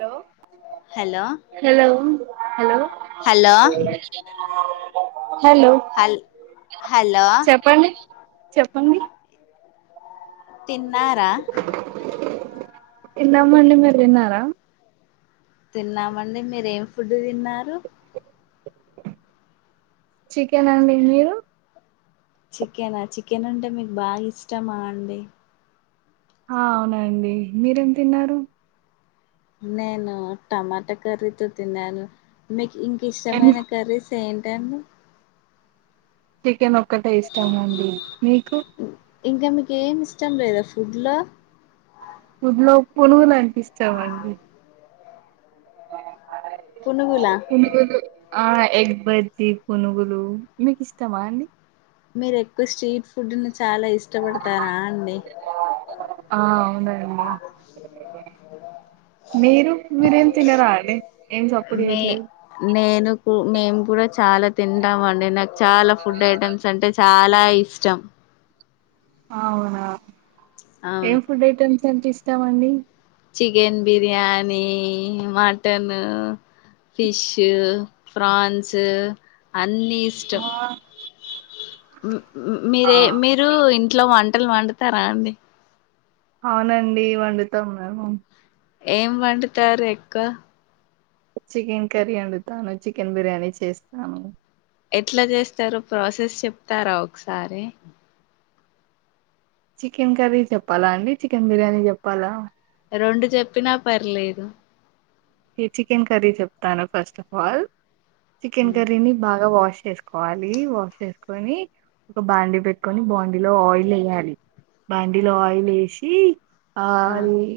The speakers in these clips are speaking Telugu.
లో hello hello hello hello hello hello hello చెప్పండి చెప్పండి తిన్నారా తిన్నాం అండి మీరు తిన్నారా తిన్నామండి మీరేం ఫుడ్ తిన్నారు చికెన్ అండి మీరు చికెనా చికెన్ అంటే మీకు బాగా ఇష్టమా అండి ఆ అవునండి మీరేం తిన్నారు నేను టమాటా కర్రీతో తిన్నాను మీ ఇంక ఎం ఇష్టమైన కర్రీస్ ఏంటండి చికెన్ ఒక్కటే ఇష్టమా అండి మీకు ఇంకా మీకు ఏమి ఇష్టం లేదా ఫుడ్ లో ఫుడ్ లో పునుగులు అంటే ఇష్టం మండి పునుగులా పునుగులు ఆ ఎగ్ బజ్జి పునుగులు మీకు ఇష్టమా అండి మీరు ఎక్కువ స్ట్రీట్ ఫుడ్ ను చాలా ఇష్టపడతారా అండి ఆ అవునండి మీరు మీరేం తినరా అండి ఏం సప్పుడు మే చేయట్లేదు నేను మేము కూడా చాలా తింటాం అండి నాకు చాలా ఫుడ్ ఐటమ్స్ అంటే చాలా లా ఇష్టం అవునా ఏం అవును ఫుడ్ ఐటెమ్స్ అంటే ఇష్టం అండి chicken biryani, mutton, fish prawns అన్నీ ఇష్టం ఆ ఆ మీరే మీరు ఇంట్లో వంటలు వండుతారా అండి అవునండి వండుతాము మేము ఏం వండుతారు ఎక్కువ చికెన్ కర్రీ వండుతాను చికెన్ బిర్యానీ చేస్తాను ఎట్లా చేస్తారో ప్రాసెస్ చెప్తారా ఒకసారి చికెన్ కర్రీ చెప్పాలా అండి చికెన్ బిర్యానీ చెప్పాలా రెండు చెప్పినా పర్లేదు చికెన్ కర్రీ చెప్తాను ఫస్ట్ ఆఫ్ ఆల్ చికెన్ కర్రీని బాగా వాష్ చేసుకోవాలి వాష్ చేసుకొని ఒక బాండీ పెట్టుకొని బాండీలో ఆయిల్ వెయ్యాలి బాండీలో ఆయిల్ వేసి ఆది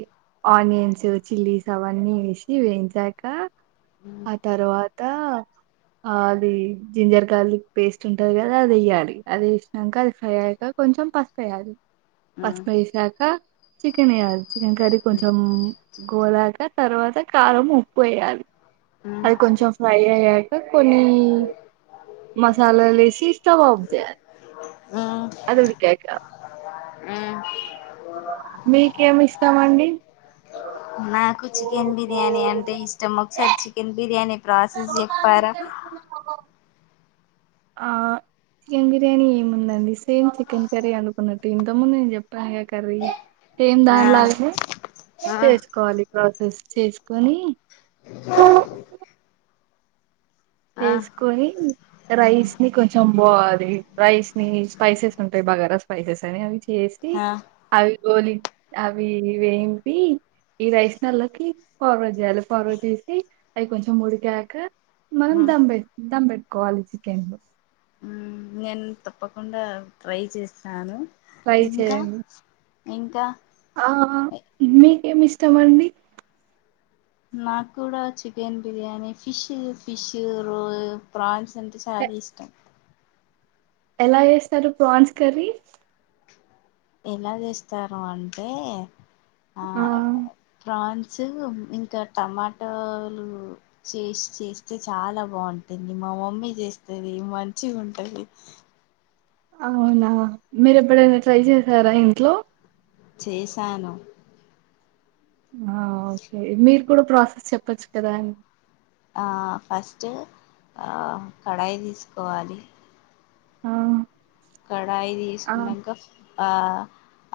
ఆనియన్స్, చిల్లీస్, అవన్నీ వేసి వేయించాక ఆ తర్వాత అది జింజర్ గార్లిక్ పేస్ట్ ఉంటాది కదా అది వేయ్యాలి అది వేసినంక అది ఫ్రై అయ్యాక కొంచం పసుపు వేయాలి పసుపు వేసినక చికెన్ వేయ్యాలి చికెన్ కర్రీ కొంచం పోలాక తర్వాత కారం, ఉప్పు వేయాలి అది కొంచం ఫ్రై అయ్యాక కొన్ని మా సాల లు వేసి స్టవ్ ఆఫ్ చేయాలి అది ఉడికాక మీకేమి ఇష్టం అండి నాకు చికెన్ బిర్యానీ అంటే ఇష్టం ఒకసారి చికెన్ బిర్యానీ ప్రాసెస్ చెప్పారా ఆ చికెన్ బిర్యానీ ఏముందండి సేమ్ చికెన్ కర్రీ అనుకున్నట్టు ఇంతకు ముందు నేను చెప్తానుగా కర్రీ సేమ్ ఆ దాండ్లాగనే ఆ చేసుకోవాలి ప్రాసెస్ చేసుకొని. ఆ తేస్కొని రైస్ ని కొంచం బ్వాది రైస్ ని స్పైసెసుంటాయ్ బాగ రస్పైసెస్ అని అవి చేస్తి ఆ అవి గోలి అవి వేంపి ఈ రైస్ నల్లకి ఫార్వడ్ జేయాలి ఫార్వడ్ జేసి అవి కొంచెం ఉడికాక మనం దమ్ బెట్ దంబెట్ కోవాలి చికెన్ను ఆ నేన్ తప్పకుండా ట్రై చేస్తాను ఫ్రై ఇంకా చేయండి ఇంకా ఆ మీకేమి ఇష్టమండి నాక్కూడ chicken biryani fish fish roll prawns దంటే చాలా ఎ- ఇష్టం ఎలా జేస్తారు ప్రాన్స్ కర్రీ ఎలా జేస్తారు అంటే ఆ ప్రాన్ న్సు ఇంకా టమాటాలు చేస్ చేస్తే చాలా బాంటుంది మ మా మమ్మీ జేస్తది మంచిగుంటది అవునా మీరు ఎబ్బుడైనా ట్రై జేసారా ఇంట్లో చేశాను ఆ ఓకే మీరు కూడా ప్రాసెస్ చొప్పచ్చు కదా అం ఆ ఫస్టు ఆ కడాయి దీసుకోవాలి ఆ కడాయి ఆ దీసుకుంన్నాంక ఆ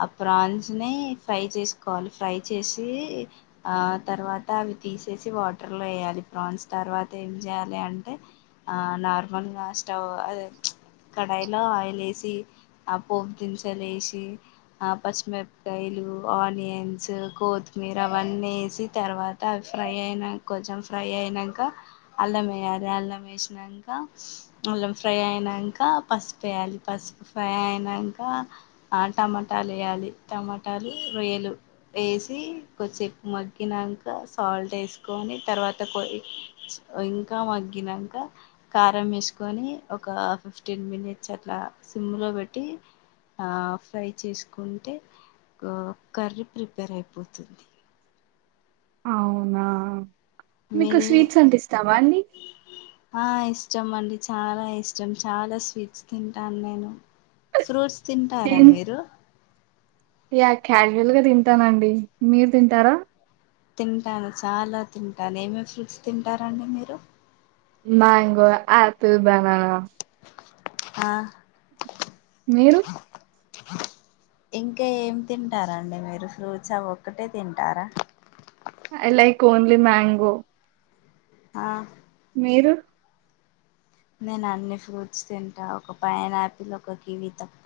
ఆ ప్రాన్స్ ని ఫ్రై చేసుకోవాలి ఫ్రై చేసీ ఆ తర్వాత అవి తీసేసి వాటర్ లో ఏయాలి ప్రాన్స్ తర్వాత ఏం జేయాలి అంటే ఆ నార్మల్ గా స్టవ్ అదే కడాయిలో ఆయి లేసి ఆ పోగింగించలేసి ఆ పషిమిరప్ కాయలు ఆనియన్ న్సు కోతిమీర అవన్నీ ఏసి తర్వాత అవి ఫ్రై అయినా కొంచెం ఫ్రై అయినంక అల్లం వేయాలి అల్లం వేసినాంక అళ్లం ఫ్రై అయినాంక పసుపేయాల్ పసుపు ఫ్రై అయినాంక ఆండ్ టమొటాలేయాలి టమాటాలు రొయ్యలు ఏసి కొద్సేపు మగ్గినంక సాల్టేసుకొని తర్వాత కొ ఇ ఇంకా మగ్గినంక కారం ఏసుకొని ఒక ఫిఫ్టీన్ మినిట్సట్లా సిమ్ము లో వెట్టి ఆ ఫ్రై చేసుకుంటే గా కర్రీ ప్రిపేరైపోతుంది అవునా మీకు మీరు స్వీట్సంటే ఇస్తావా అండి చం అండి చాలా ఇష్టం చాలా స్వీట్స్ తింటాన్ నేను ఫ్రూట్స్ తింటారా ఏం మీరు యా క్యాజువల్ గా దింటానండి మీర్ దింటారా తింటాను చాలా తింటాను ఏమేమ్ ఫ్రూట్స్ తింటారండి మీరు మ్యాంగో ఆపిల్ బనానా ఆ మీరు ఇంకా ఏం తింటారండి మీరు ఫ్రూట్సు ఆ ఒక్కటే తింటారా ఐ లైక్ ఓండ్లి మ్యాంగో ఆ మీరు నేను అన్ని ఫ్రూట్స్ తింటా ఒక పైనాపిల్ ఒక కివి తప్ప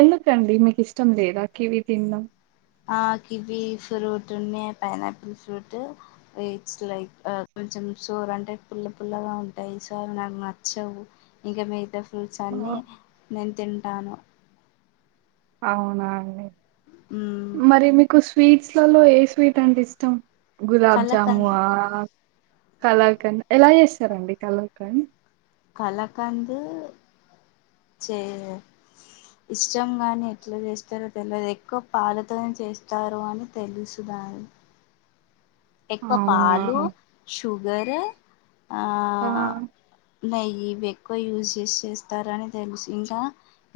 ఎందుకండి మీకు ఇష్టం లేదా కివీ తిన్నడం ఆ కివి ఫ్రూట్ ఉన్నా పైనాపిల్ ఫ్రూట్ ఇట్స్ లైక్ ఆ కొంచెం సోర్ అంటే పుల్ల పుల్లగా ఉంటాయి. సో అవి నాకు నచ్చవు ఇంకా మీ ఫ్రూట్స్ ఓ, అన్ని నేను తింటాను అవునా అండి మరి మీకు స్వీట్స్లలో ఏ స్వీట్ అంటె ఇష్టం గులాబ్జాము కలకంద్ ఆ కలాకండ్ ఎలా చేస్తారండి కళకండ్ కలకండ్ చేయా ఇష్టం గాని ఎట్లా చేస్తారో తెలువదు. ఎక్కువ పాలతోని చేస్తారు. అని తెలుసు దాన్ని హ్ ఎక్కువ అవునా పాలు షుగర్ ఆ నెయ్యి ఇవి ఎక్కువ యూజ్ చేసి చేస్తారని తెలుసు ఇంకా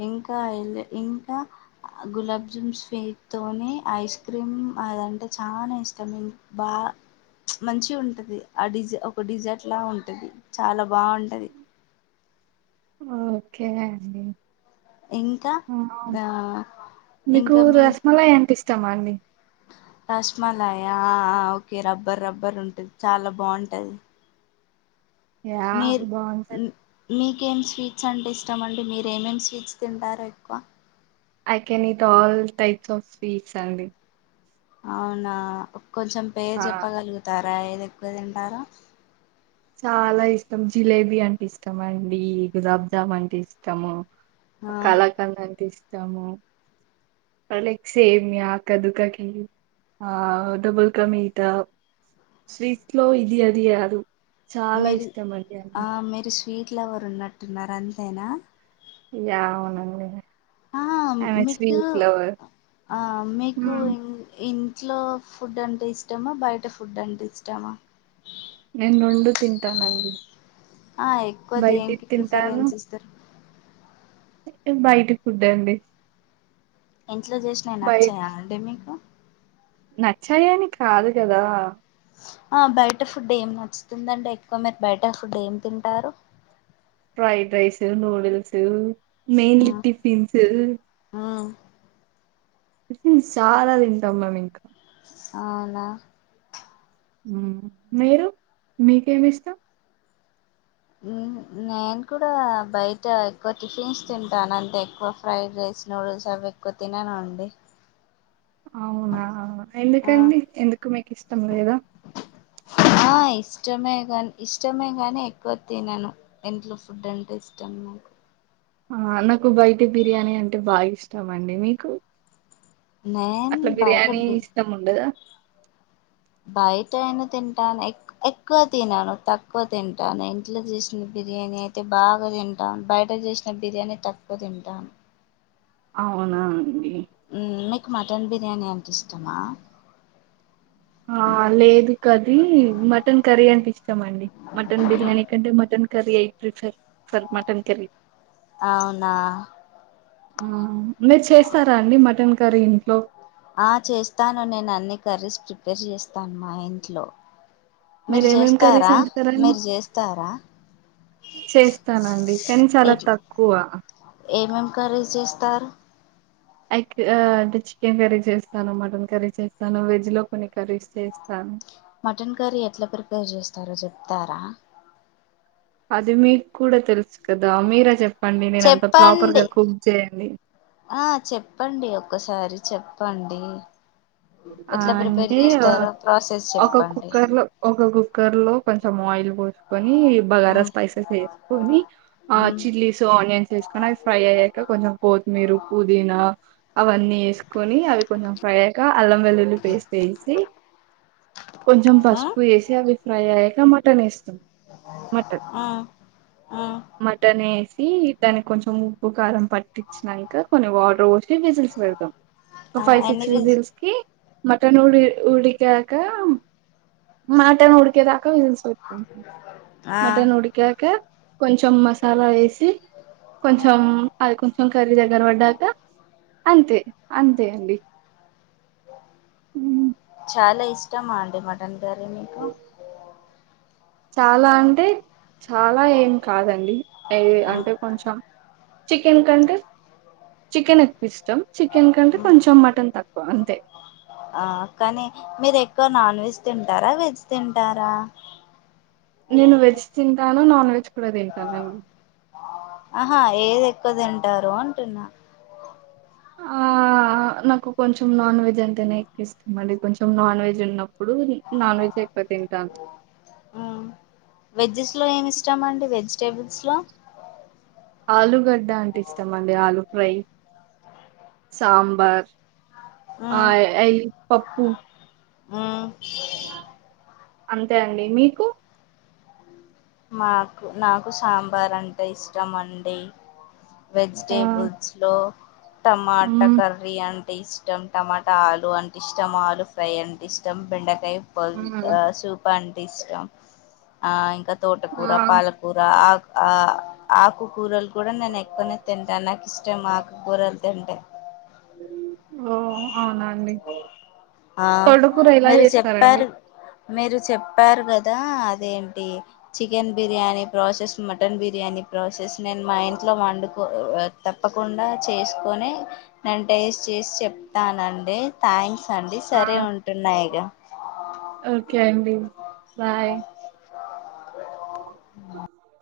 ఇంకా అంటే ఇంకా గులాబ్ జూమ్ స్వీట్ తోని ఐస్ క్రీమ్ అదంటే చాలా ఇష్టం ఇం బ మంచిగా ఉంటది. ఆది డిజ ఒక డిజర్ట్ లాగా ఉంటది. చాలా బాగుంటది ఓకే అండి ఇంకా ఆ మీకు రసమలాయి అంటే ఇష్టమా అండి అ రసమలాయ ఆ ఓకే రబ్బర్ రబ్బర్ ఉంటది చాలా బాగుంటది యా మీరు ఉ బావుంటది. మీ ఇంకేం స్వీట్స్ అంటే ఇష్టము అండి మీరూ ఏమేమి స్వీట్స్ తింటారూ ఎక్కువ I can eat all types of sweets అండి అవునా కొంచెం పేరు ఆ! చెప్పగలుగుతారా ఏది ఎక్కువ తింటారో చాలా ఇష్టం జిలేబీ అంటే ఇష్టం అండి గులాబ్జాము అంటే ఇష్టము ఆ కళాకండ్ అంటే ఇష్టము అనీకు సేమ్యా కదుక కీర్ ఆ డబుల్ క మీట స్వీట్స్ లో ఇది అది కాదు చాలా మీరు ఇష్టం అండి అన్ని ఆ మీరు స్వీట్ లవరు ఉన్నట్టు ఉన్నారు అంతేనా ఇగ అవును ఆ మీకు ఆ మీకు హ్మ్. ఇం ఇం ట్లో ఫుడ్ అంటే ఇష్టమా బయట ఫుడ్ అంటే ఇష్టమా నేను రండు తింటాను అండి ఆ ఎక్కువ దేనికి ప్రిఫర్న్స్ ఇస్తారు బయటి ఫుడ్ అండి ఇంట్లో చేసినావి బయ నచ్చేయ అండి. మీకు నచ్చాయని కాదు కదా ఆ బయట ఫుడ్ ఏం నచ్చుతుందండి ఎక్కువ మీరు బయట ఫుడ్ ఏం తింటారు. Fried rice noodles mainly tiffins మ్మ్ చాలా తింటాం మేము ఇంకా అవునా హ్ మీరు మీకేమి ఇష్టం నేను కూడా బయట ఎక్కువ టిఫిన్స్ తింటాను అంటే ఎక్కువ అంటే ఫ్రైడ్ రైస్ నూడుల్స్ అవి ఎక్కువ తినను అండి అవునా ఆ ఎందుకండి ఎందుకు మీకు ఇష్టం లేదా ఆ ఇష్టమే ని ఇష్టమే గాని ఎక్కువ తినను ఇంట్లో ఫుడ్ అంటే ఇష్టం హ్ ఆ నాకు బయట బిర్యానీ అంటే బాగా ఇష్టము అండి మీకు నేను అట్లా బయట బిర్యానీ బి ఇష్టము ఉండదు బయట అయినా తింటాను. ఎక్కువ తినాను తక్కువ తింటాను ఇంట్లో చేసిన బి బిర్యానీ అయితే బాగా తింటాం బయట చేసిన బిర్యానీఅయితే తక్కువ తింటాను అవున అండి మీకు మటన్ బిర్యానీ అంటే ఇష్టామా ఆ లేదు కరీ మటన్ కర్రీ అంటే ఇష్ట మండి మటన్ బిర్యానీ కంటే mutton curry I prefer for mutton curry అవునా మీరు చేస్తారా అండి మటన్ కర్రీ ఇంట్లో ఆ చేస్తాను నేను అన్ని కర్రీస్ ప్రిపేర్ చేస్తాను మా ఇంట్లో మీరు ఏమేమి కర్రీస్ చేస్తారా వండుతారండి మీరు చేస్తారా చేస్తానండి కానీ ఏ చాలా తక్కువ ఏమేం కర్రీస్ చేస్తారు అయితే అంటే చికెన్ కర్రీ చేస్తాను మటన్ కర్రీ చేస్తాను వెజ్ లో కొన్ని కర్రీస్ చేస్తాను. మటన్ కర్రీ ఎట్లా ప్రిపేర్ చేస్తారో చెప్తారా అది మీకు కూడా తెలుసు కదా అది మీరే చెప్ చెప్పండి ఆ చెప్పండి ఒకసారి చెప్ప చెప్పండి ఆ ఎట్లా ప్రిపేర్ అంటే చేస్తారో ప్రాసెస్ ఒక చెప్పండి కుక్కర్ లో ఒక కుక్కర్ లో కొంచెం ఆయిల్ పోసుకోని బగారా ఉమ్, స్పైసెస్ వేసుకొని ఆ ఉమ్, చిల్లీస్ ఆనియన్స్ వేసుకొని అవి ఫ్రై అయ్యాక కొంచెం కొత్తి పోతు మీరు పుదీనా అవన్నీ వేసుకొని అవి కొంచెం ఫ్రై అయ్యాక అల్లం వెల్లుల్లి పేస్ట్ వేసి కొంచెం ఉమ్, పసుపు వేసి అవి ఫ్రై అయ్యాక మటన్ వేస్తాం మటన్ ఉమ్, ఉమ్. మటన్ ఏసీ దానికి కొంచెం ఉప్పు కారం పట్టించినాక దానికి కొన్ని వాటర్ పోసి విజిల్స్ పెడదాం ఒక ఆ, ఫైవ్ ఎన్ని సిక్స్ విజ్ వీజిల్స్ కి మటన్ ఉడి ఊడికాక మటన్ ఉడికేదాకా విజిల్స్ పేట్కుంట ఆ మటన్ ఉడికక కొంచెం మసాలా వేసి కొంచెం అది కొంచెం కర్రీ దగ్గర పడ్డాక అంతే అంతే అండి హ్ చాలా ఇష్టము అండి మటన్ కర్రీ మీకు చాలా అంటే చాలా ఏం కాదండి. అ మ్, అంటే కొంచెం చికెన్ కంటే చికెన్ ఎక్కువ ఇష్టం చికెన్ కంటే మ్. కొంచెం మటన్ తక్కు అంతే ఆ కానీ మీరు ఎక్కువ నాన్ వెజ్ తింటారా వెజ్ తింటారా నేను వెజ్ తింటాను నాన్ వెజ్ కూడా తింటాను ఆహా ఏది ఎక్కువ తింటారు అంటున్నా ఆ నాకు కొంచెం నాన్ వెజ్ అంటేనే ఎక్కువ ఇష్టం అండి. కొంచెం నాన్ వెజ్ ఉన్నప్పుడు నాన్ వెజ్ ఇప్పతింటాను వెజెస్లో ఏమి ఇష్టామండి వెజిటేబుల్స్లో ఆలుగడ్డ అంటే ఇష్టం అండి ఆలు ఫ్రై సాంబార్ ఆ అయ్ పప్పు హ్మ్ అంతే అండి మీకు మాకు నాకు సాంబార్ అంటే ఇష్టం అండి ఆ! వెజిటేబుల్స్ లో టమాటా హ్మ్. కర్రీ అం టే ఇష్టం టమాటా ఆలు అంటే ఇష్టం ఆలు ఫ్రై అంటే ఇష్టం బెండ ఇ హ్మ్. సూపంటే ఇష్టం ఆ ఇంకా ఆ! తోటకూరా పాలకూరా ఆక్ ఆ ఆకుకూరలు కూడా నేను ఎక్కువనే తింటాను నాకు ఇష్టం ఆకుకూరలు తింటే ఓ అవునాండి ఆ తోటకూర ఎలా మీరు చేస్తారండి చెప్పారు మీరు చెప్పారు కదా అదేంటి chicken biryani process mutton biryani process నేను మా ఇంట్లో వండుకో తప్పకుండా చేసుకోనే నేను టేస్ట్ చేసి చెప్తానండి థ్యాంక్స్ అండి ఆ! సరే ఉంటున్నాయిక ఓకే అండి బాయ్